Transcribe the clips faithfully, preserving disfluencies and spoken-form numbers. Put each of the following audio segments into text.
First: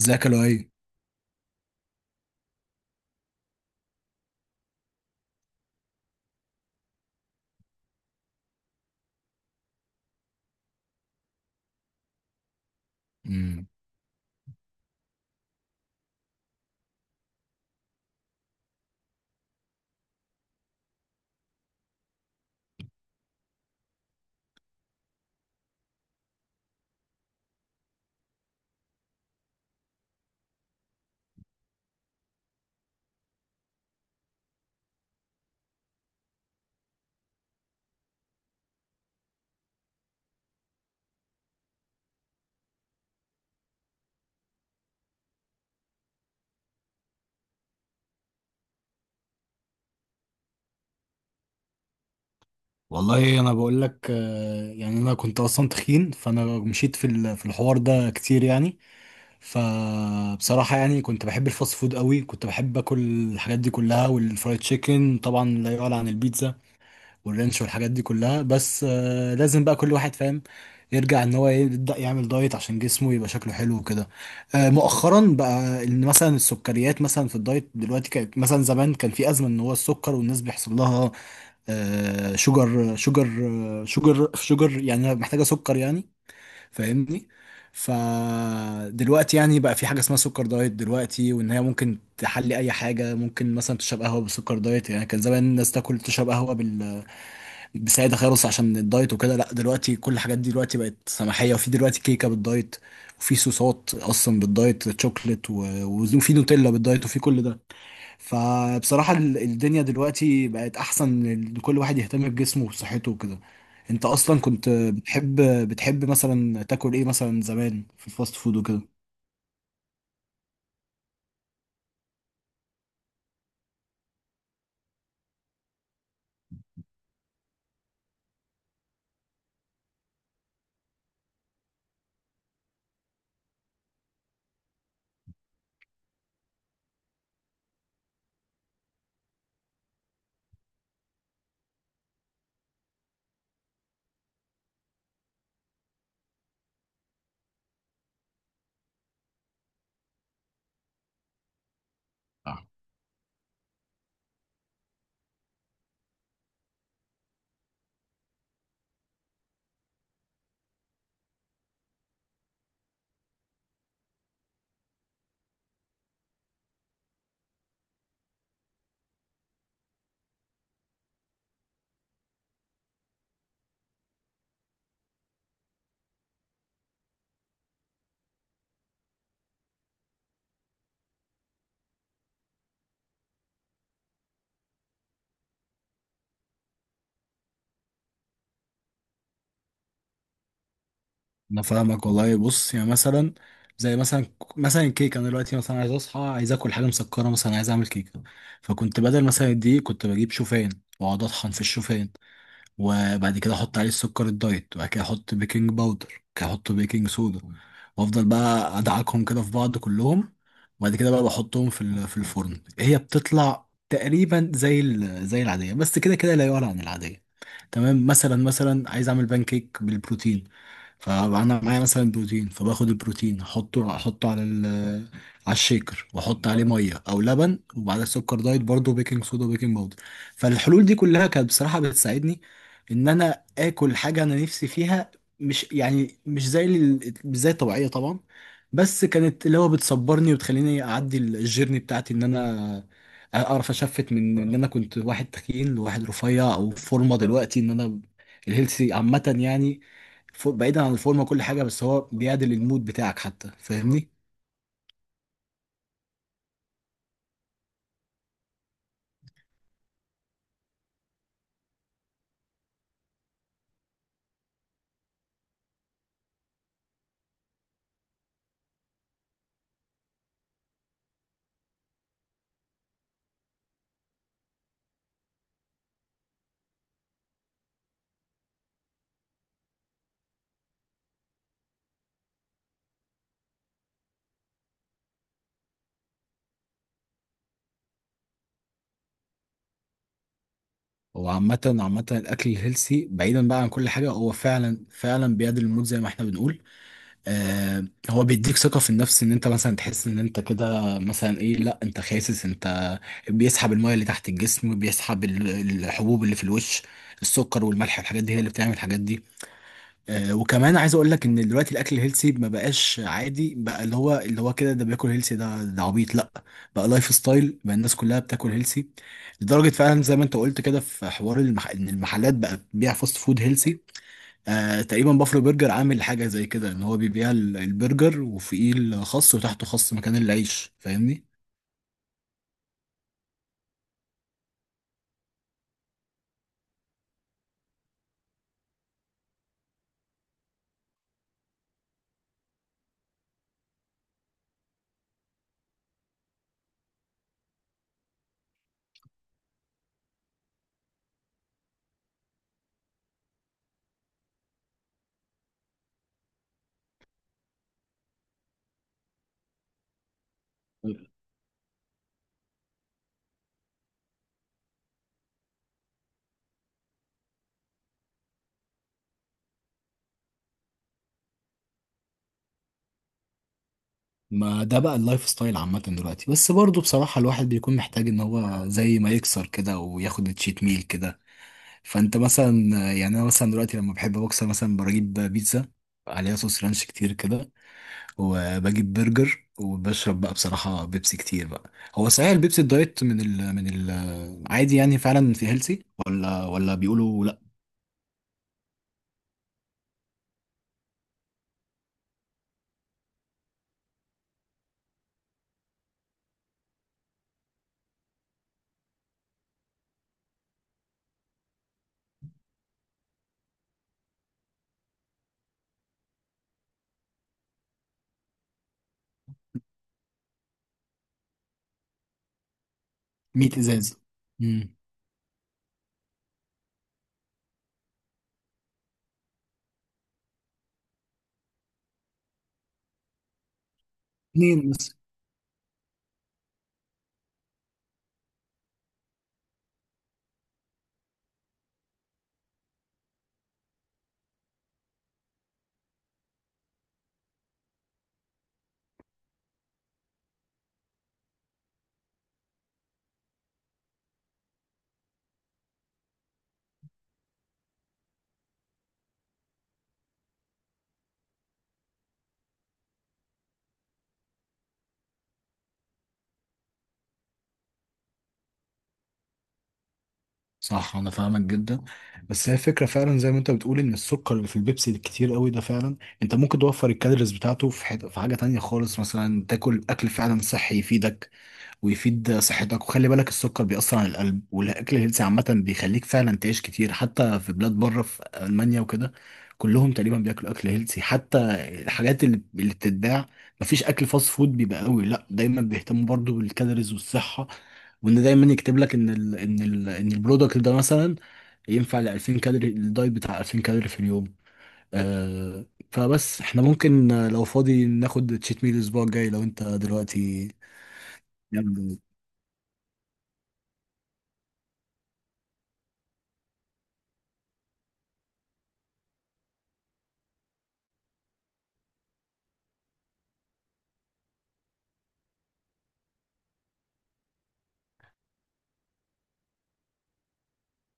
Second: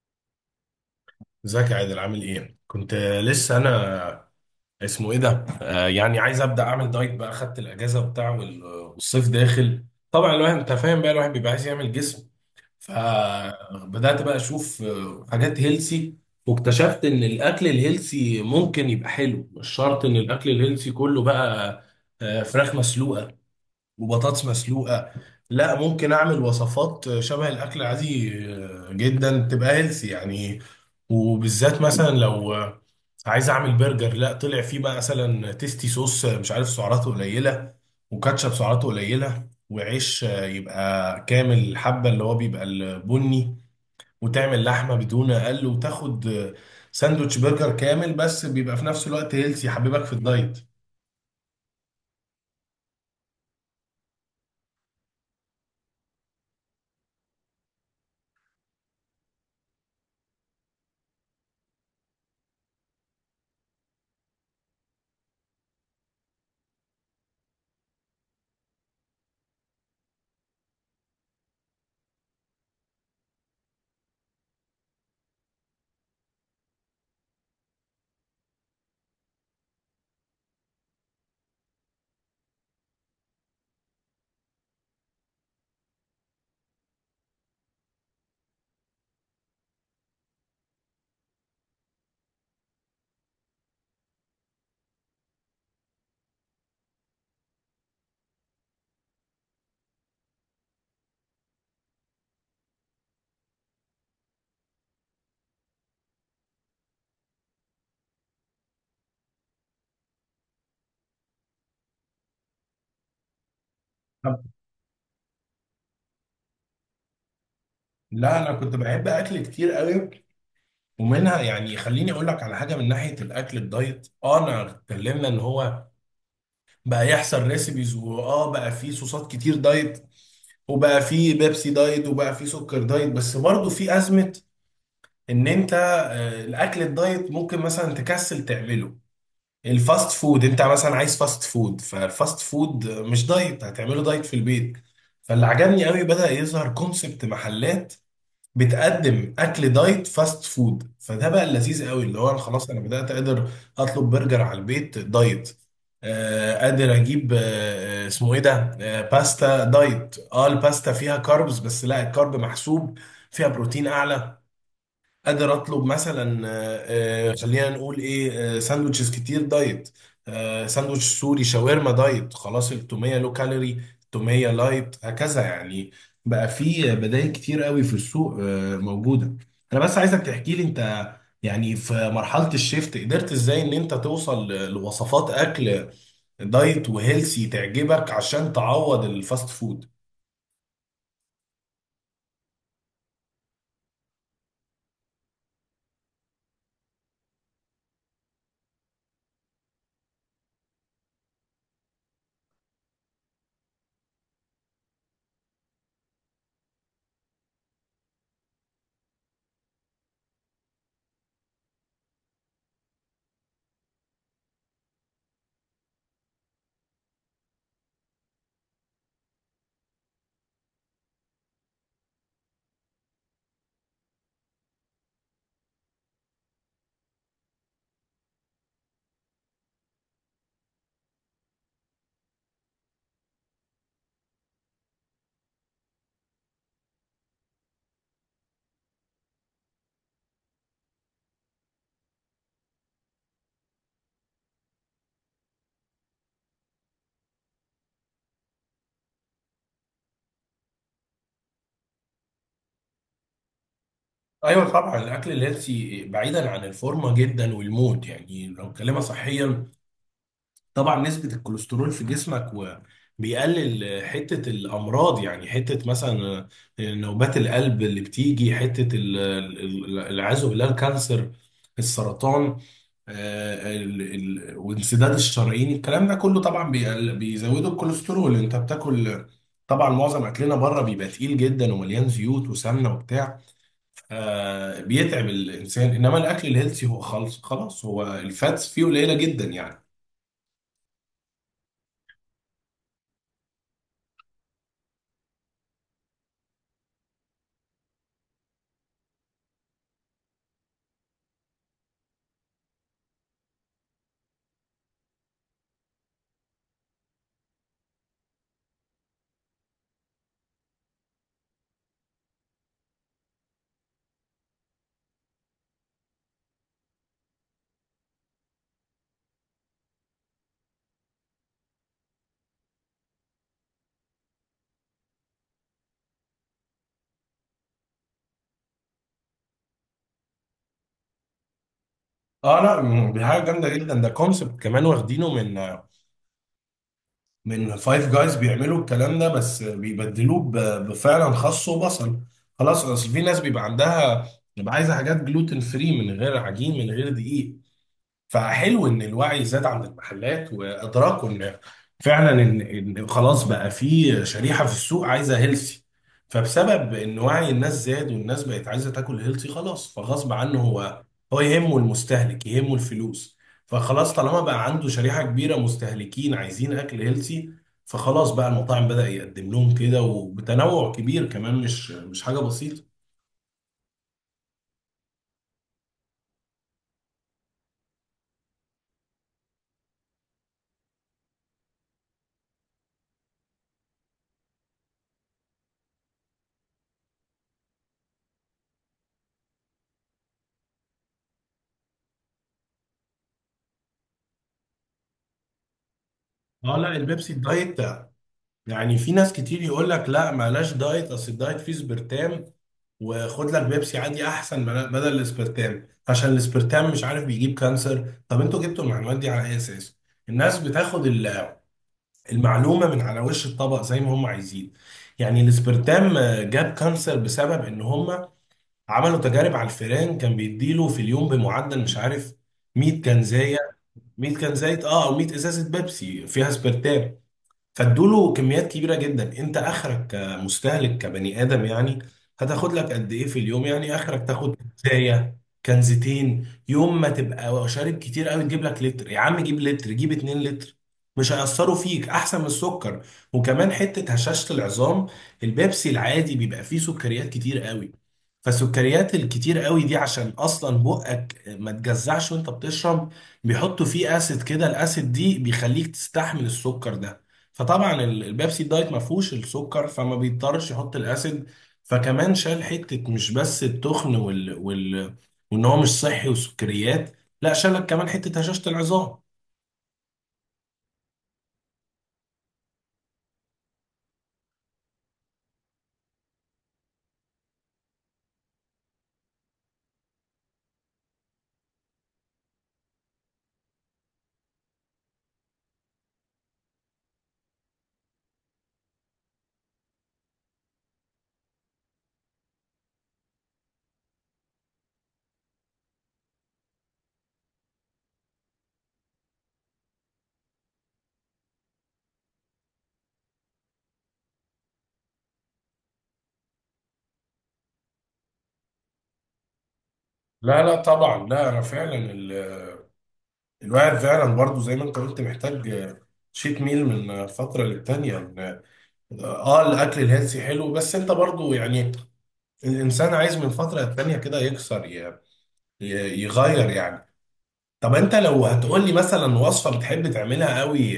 ازيك يا لؤي؟ ازيك يا عادل؟ عامل ايه؟ كنت لسه انا اسمه ايه ده؟ آه يعني عايز ابدا اعمل دايت بقى. خدت الاجازه وبتاع، وال- والصيف داخل. طبعا الواحد انت فاهم بقى، الواحد بيبقى عايز يعمل جسم. امم. فبدات بقى اشوف، آه، حاجات هيلسي. واكتشفت ان الاكل الهيلسي ممكن يبقى حلو، مش شرط ان الاكل الهيلسي كله بقى آه، فراخ مسلوقه وبطاطس مسلوقة. لا، ممكن اعمل وصفات شبه الاكل العادي جدا تبقى هيلثي يعني. وبالذات مثلا لو عايز اعمل برجر، لا، طلع فيه بقى مثلا تيستي صوص مش عارف سعراته قليلة، وكاتشب سعراته قليلة، وعيش يبقى كامل الحبة اللي هو بيبقى البني، وتعمل لحمة بدون اقل، وتاخد ساندوتش برجر كامل بس بيبقى في نفس الوقت هيلثي، يحببك في الدايت. والله انا بقول لك، آه، يعني انا كنت اصلا تخين، فانا مشيت في ال- في الحوار ده كتير يعني. فبصراحه يعني كنت بحب الفاست فود قوي، كنت بحب اكل الحاجات دي كلها، والفرايد تشيكن طبعا لا يعلى عن البيتزا والرنش والحاجات دي كلها. بس آه، لازم بقى كل واحد فاهم يرجع ان هو يبدا يعمل دايت عشان جسمه يبقى شكله حلو وكده. آه، مؤخرا بقى ان مثلا السكريات مثلا في الدايت دلوقتي، كانت مثلا زمان كان في ازمه ان هو السكر والناس بيحصل لها آه، شوجر شوجر. شوجر شوجر يعني محتاجه سكر يعني، فاهمني؟ فدلوقتي يعني بقى في حاجه اسمها سكر دايت دلوقتي، وان هي ممكن تحلي اي حاجه، ممكن مثلا تشرب قهوه بسكر دايت. يعني كان زمان الناس تاكل تشرب قهوه سعيدة خالص عشان الدايت وكده، لا دلوقتي كل الحاجات دي دلوقتي بقت سماحية، وفي دلوقتي كيكة بالدايت، وفي صوصات أصلا بالدايت تشوكلت و- وفي نوتيلا بالدايت وفي كل ده. فبصراحة ال- الدنيا دلوقتي بقت أحسن لكل واحد يهتم بجسمه وبصحته وكده. أنت أصلا كنت بتحب بتحب مثلا تاكل إيه مثلا زمان في الفاست لا، فود انا كنت وكده؟ بحب اكل كتير قوي. ومنها يعني خليني اقول لك على حاجه من ناحيه الاكل الدايت، اه، انا اتكلمنا ان هو بقى يحصل ريسيبيز، واه بقى في صوصات كتير دايت، وبقى في بيبسي دايت، وبقى في سكر دايت. بس برضه في ازمه ان انت آه، الاكل الدايت ممكن مثلا تكسل تعمله. الفاست فود انت مثلا عايز فاست فود، فالفاست فود مش دايت، هتعمله دايت في البيت. فاللي عجبني قوي بدأ يظهر كونسبت محلات بتقدم اكل دايت فاست فود. فده بقى اللذيذ قوي، اللي هو انا خلاص انا بدات قادر اطلب برجر على البيت دايت. آه، قادر اجيب آه آه، اسمه ايه ده، آه، باستا دايت. اه الباستا فيها كاربز بس لا، الكارب محسوب، فيها بروتين اعلى. قادر اطلب مثلا آه، آه، خلينا نقول ايه، آه، ساندوتشز كتير دايت. آه، ساندوتش، سوري، شاورما دايت خلاص، التوميه لو كالوري، التوميه لايت، هكذا يعني. بقى في بدائل كتير قوي في السوق، آه، موجوده. انا بس عايزك تحكي لي انت يعني في مرحله الشيفت قدرت ازاي ان انت توصل ل- لوصفات اكل دايت وهيلسي تعجبك عشان تعوض الفاست فود. انا فاهمك والله. بص يعني مثلا، زي مثلا، مثلا الكيك، انا دلوقتي مثلا عايز اصحى عايز اكل حاجه مسكره، مثلا عايز اعمل كيكه، فكنت بدل مثلا دي كنت بجيب شوفان واقعد اطحن في الشوفان، وبعد كده احط عليه السكر الدايت، وبعد كده احط بيكنج باودر، وبعد كده احط بيكنج صودا، وافضل بقى ادعكهم كده في بعض كلهم، وبعد كده بقى بحطهم في ال- في الفرن. هي بتطلع تقريبا زي ال- زي العاديه، بس كده كده لا يعلى عن العاديه. تمام، مثلا مثلا عايز اعمل بان كيك بالبروتين، فانا معايا مثلا بروتين، فباخد البروتين احطه احطه على ال على الشيكر واحط عليه ميه او لبن، وبعدها سكر دايت برضه، بيكنج صودا وبيكنج باودر. فالحلول دي كلها كانت بصراحه بتساعدني ان انا اكل حاجه انا نفسي فيها، مش يعني مش زي ال- مش زي الطبيعيه طبعا، بس كانت اللي هو بتصبرني وتخليني اعدي ال- الجيرني بتاعتي ان انا اعرف اشفت من ان انا كنت واحد تخين لواحد رفيع او فورمه دلوقتي، ان انا الهيلثي عامه يعني. فوق- بعيدا عن الفورمه وكل حاجه، بس هو بيعدل المود بتاعك حتى، فاهمني؟ ايوه طبعا، الاكل الهيلثي بعيدا عن الفورمه جدا، والمود يعني لو كلمه صحيا، طبعا نسبة الكوليسترول في جسمك، وبيقلل حتة الأمراض. يعني حتة مثلا نوبات القلب اللي بتيجي، حتة ال- ال- العياذ بالله الكانسر، السرطان، آه، ال- ال- وانسداد الشرايين. الكلام ده كله طبعا بيقل- بيزودوا الكوليسترول انت بتاكل. طبعا معظم اكلنا بره بيبقى تقيل جدا، ومليان زيوت وسمنه وبتاع، آه، بيتعب الانسان. انما الاكل الهيلثي هو خالص خلاص هو الفاتس فيه قليله جدا يعني. هو عامه عامه الاكل الهيلسي بعيدا بقى عن كل حاجه، هو فعلا فعلا بيعدل المود زي ما احنا بنقول. آه. هو بيديك ثقه في النفس، ان انت مثلا تحس ان انت كده مثلا ايه، لا انت خاسس. انت بيسحب الميه اللي تحت الجسم، بيسحب ال- الحبوب اللي في الوش. السكر والملح الحاجات دي هي اللي بتعمل الحاجات دي. آه، وكمان عايز اقول لك ان دلوقتي الاكل الهيلثي ما بقاش عادي بقى، اللي هو اللي هو كده ده بياكل هيلثي، ده ده عبيط، لا. بقى لايف ستايل، بقى الناس كلها بتاكل هيلثي. لدرجه فعلا زي ما انت قلت كده، في حوار المح... ان المحلات بقى بتبيع فاست فود هيلثي. آه تقريبا بافلو برجر عامل حاجه زي كده ان هو بيبيع ال- البرجر وفوقيه الخس وتحته خس مكان العيش، فاهمني؟ اه لا، م- دي حاجه جامده جدا. ده كونسبت كمان واخدينه من من فايف جايز، بيعملوا الكلام ده بس بيبدلوه ب- بفعلا خس وبصل خلاص. اصل في ناس بيبقى عندها، بيبقى عايزه حاجات جلوتين فري، من غير عجين، من غير دقيق. فحلو ان الوعي زاد عند المحلات وادراكوا ان فعلا ان إن خلاص بقى في شريحه في السوق عايزه هيلثي. فبسبب ان وعي الناس زاد والناس بقت عايزه تاكل هيلثي خلاص، فغصب عنه هو، هو يهمه المستهلك يهمه الفلوس. فخلاص طالما بقى عنده شريحه كبيره مستهلكين عايزين اكل هيلثي، فخلاص بقى المطاعم بدأ يقدم لهم كده، وبتنوع كبير كمان، مش مش حاجه بسيطه. ما ده بقى اللايف ستايل عامة دلوقتي، بس برضه بصراحة الواحد بيكون محتاج ان هو زي ما يكسر كده وياخد تشيت ميل كده. فانت مثلا، يعني انا مثلا دلوقتي لما بحب بوكس مثلا بجيب بيتزا عليها صوص رانش كتير كده، وبجيب برجر، وبشرب بقى بصراحة بيبسي كتير بقى. هو صحيح البيبسي الدايت من ال من ال عادي يعني فعلا في هيلسي؟ ولا ولا اه لا، بيقولوا البيبسي لا؟ الدايت، يعني في ناس كتير يقول لك لا معلاش دايت، اصل الدايت فيه سبرتام، وخد لك بيبسي عادي احسن بلا- بدل الاسبرتام، عشان الاسبرتام مش عارف بيجيب كانسر. طب انتوا جبتوا المعلومات دي على اي اساس؟ الناس بتاخد ال- المعلومه من على وش الطبق زي ما هم عايزين. يعني الاسبرتام، آه، جاب كانسر بسبب ان هم عملوا تجارب على الفئران، كان بيديله في اليوم بمعدل مش عارف مية ميه كنزايه. ازاز. مية امم. كنزايه اه، او مية ازازه بيبسي فيها اسبرتام. فادوله كميات كبيره جدا. انت اخرك كمستهلك كبني ادم يعني هتاخد لك قد ايه في اليوم؟ يعني اخرك تاخد اتنين بس. كنزايه، كنزتين، يوم ما تبقى شارب كتير قوي تجيب لك لتر، يا عم جيب لتر، جيب اتنين لتر، مش هيأثروا فيك احسن من السكر. وكمان حته هشاشه العظام، البيبسي العادي بيبقى فيه سكريات كتير قوي. فالسكريات الكتير قوي دي عشان اصلا بقك ما تجزعش وانت بتشرب، بيحطوا فيه اسيد كده، الاسيد دي بيخليك تستحمل السكر ده. فطبعا ال- البيبسي الدايت ما فيهوش السكر، فما بيضطرش يحط الاسيد. فكمان شال حته مش بس التخن وال... وال... وان هو مش صحي وسكريات، لا، شالك كمان حته هشاشه العظام. صح، انا فاهمك جدا. بس هي الفكره فعلا زي ما انت بتقول، ان السكر اللي في البيبسي الكتير قوي ده فعلا انت ممكن توفر الكالوريز بتاعته في حته، في حاجه تانية خالص، مثلا تاكل اكل فعلا صحي يفيدك ويفيد صحتك. وخلي بالك السكر بيأثر على القلب، والأكل الهيلثي عامة بيخليك فعلا تعيش كتير. حتى في بلاد بره في ألمانيا وكده كلهم تقريبا بياكلوا أكل هيلثي. حتى الحاجات اللي اللي بتتباع، مفيش أكل فاست فود بيبقى قوي. لا دايما بيهتموا برضو بالكالوريز والصحة، وإن دايما يكتب لك إن ال إن ال إن البرودكت ده مثلا ينفع ل ألفين كالوري، الدايت بتاع ألفين كالوري في اليوم. آه. فبس احنا ممكن آه، لو فاضي ناخد تشيت ميل الأسبوع الجاي لو أنت دلوقتي. لا لا طبعا، لا، انا فعلا يلا. ال... الواحد فعلا برضو زي ما انت قلت محتاج شيت ميل من فتره للتانيه إن- اه. آه، الاكل الهيلثي حلو، بس انت برضو يعني الانسان عايز من فتره للتانيه كده يكسر، ي... ي- يغير يعني. طب انت لو هتقول لي مثلا وصفه بتحب تعملها قوي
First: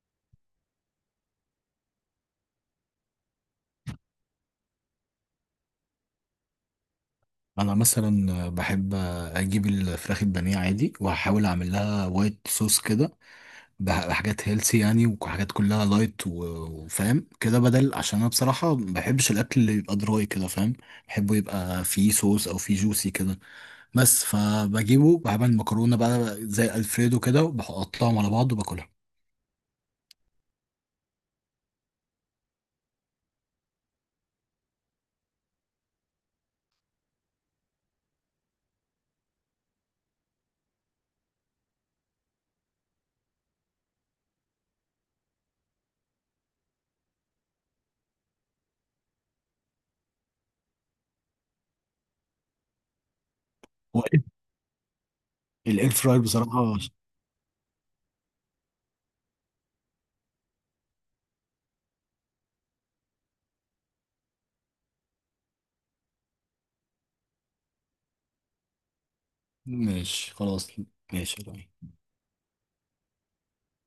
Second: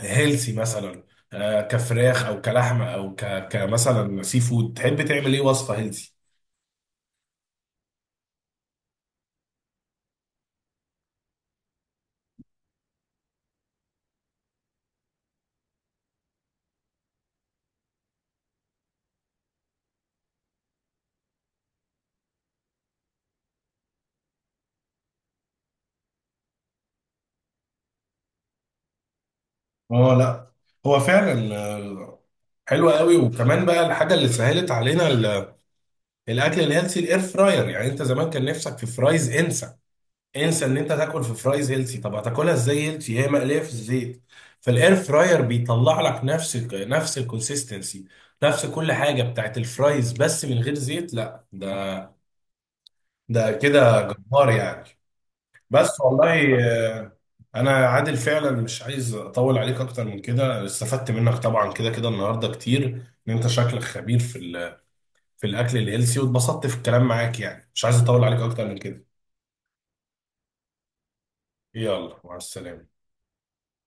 هيلسي، مثلا آه، كفراخ او كلحمه او ك... كمثلا سي فود، تحب تعمل ايه وصفه هيلسي؟ انا مثلا بحب اجيب الفراخ البانيه عادي واحاول اعمل لها وايت صوص كده، بح- بحاجات هيلسي يعني، وحاجات كلها لايت و- وفاهم كده بدل، عشان انا بصراحه ما بحبش الاكل اللي يبقى دراي كده، فاهم؟ بحبه يبقى فيه صوص او فيه جوسي كده. بس فبجيبه بعمل مكرونه بقى زي الفريدو كده وبحطهم على بعض وباكلها. اه لا، هو فعلا آه، حلوه قوي. وكمان بقى الحاجه اللي سهلت علينا ال- الاكل الهيلسي الاير فراير. يعني انت زمان كان نفسك في فرايز، انسى، انسى ان انت تاكل في فرايز هيلثي. طب هتاكلها ازاي هيلثي؟ هي مقليه في الزيت. فالاير فراير بيطلع لك نفس ال- نفس الكونسيستنسي، نفس كل حاجه بتاعت الفرايز بس من غير زيت. لا ده، ده كده جبار يعني. والاير بس فراير والله بصراحه... آه، انا عادل فعلا مش عايز اطول عليك اكتر من كده. استفدت منك طبعا كده كده النهارده كتير، ان انت شكلك خبير في ال- في الاكل الهيلثي، واتبسطت في الكلام معاك يعني. مش عايز اطول عليك اكتر من كده. ماشي، خلاص. ماشي. يلا مع السلامه.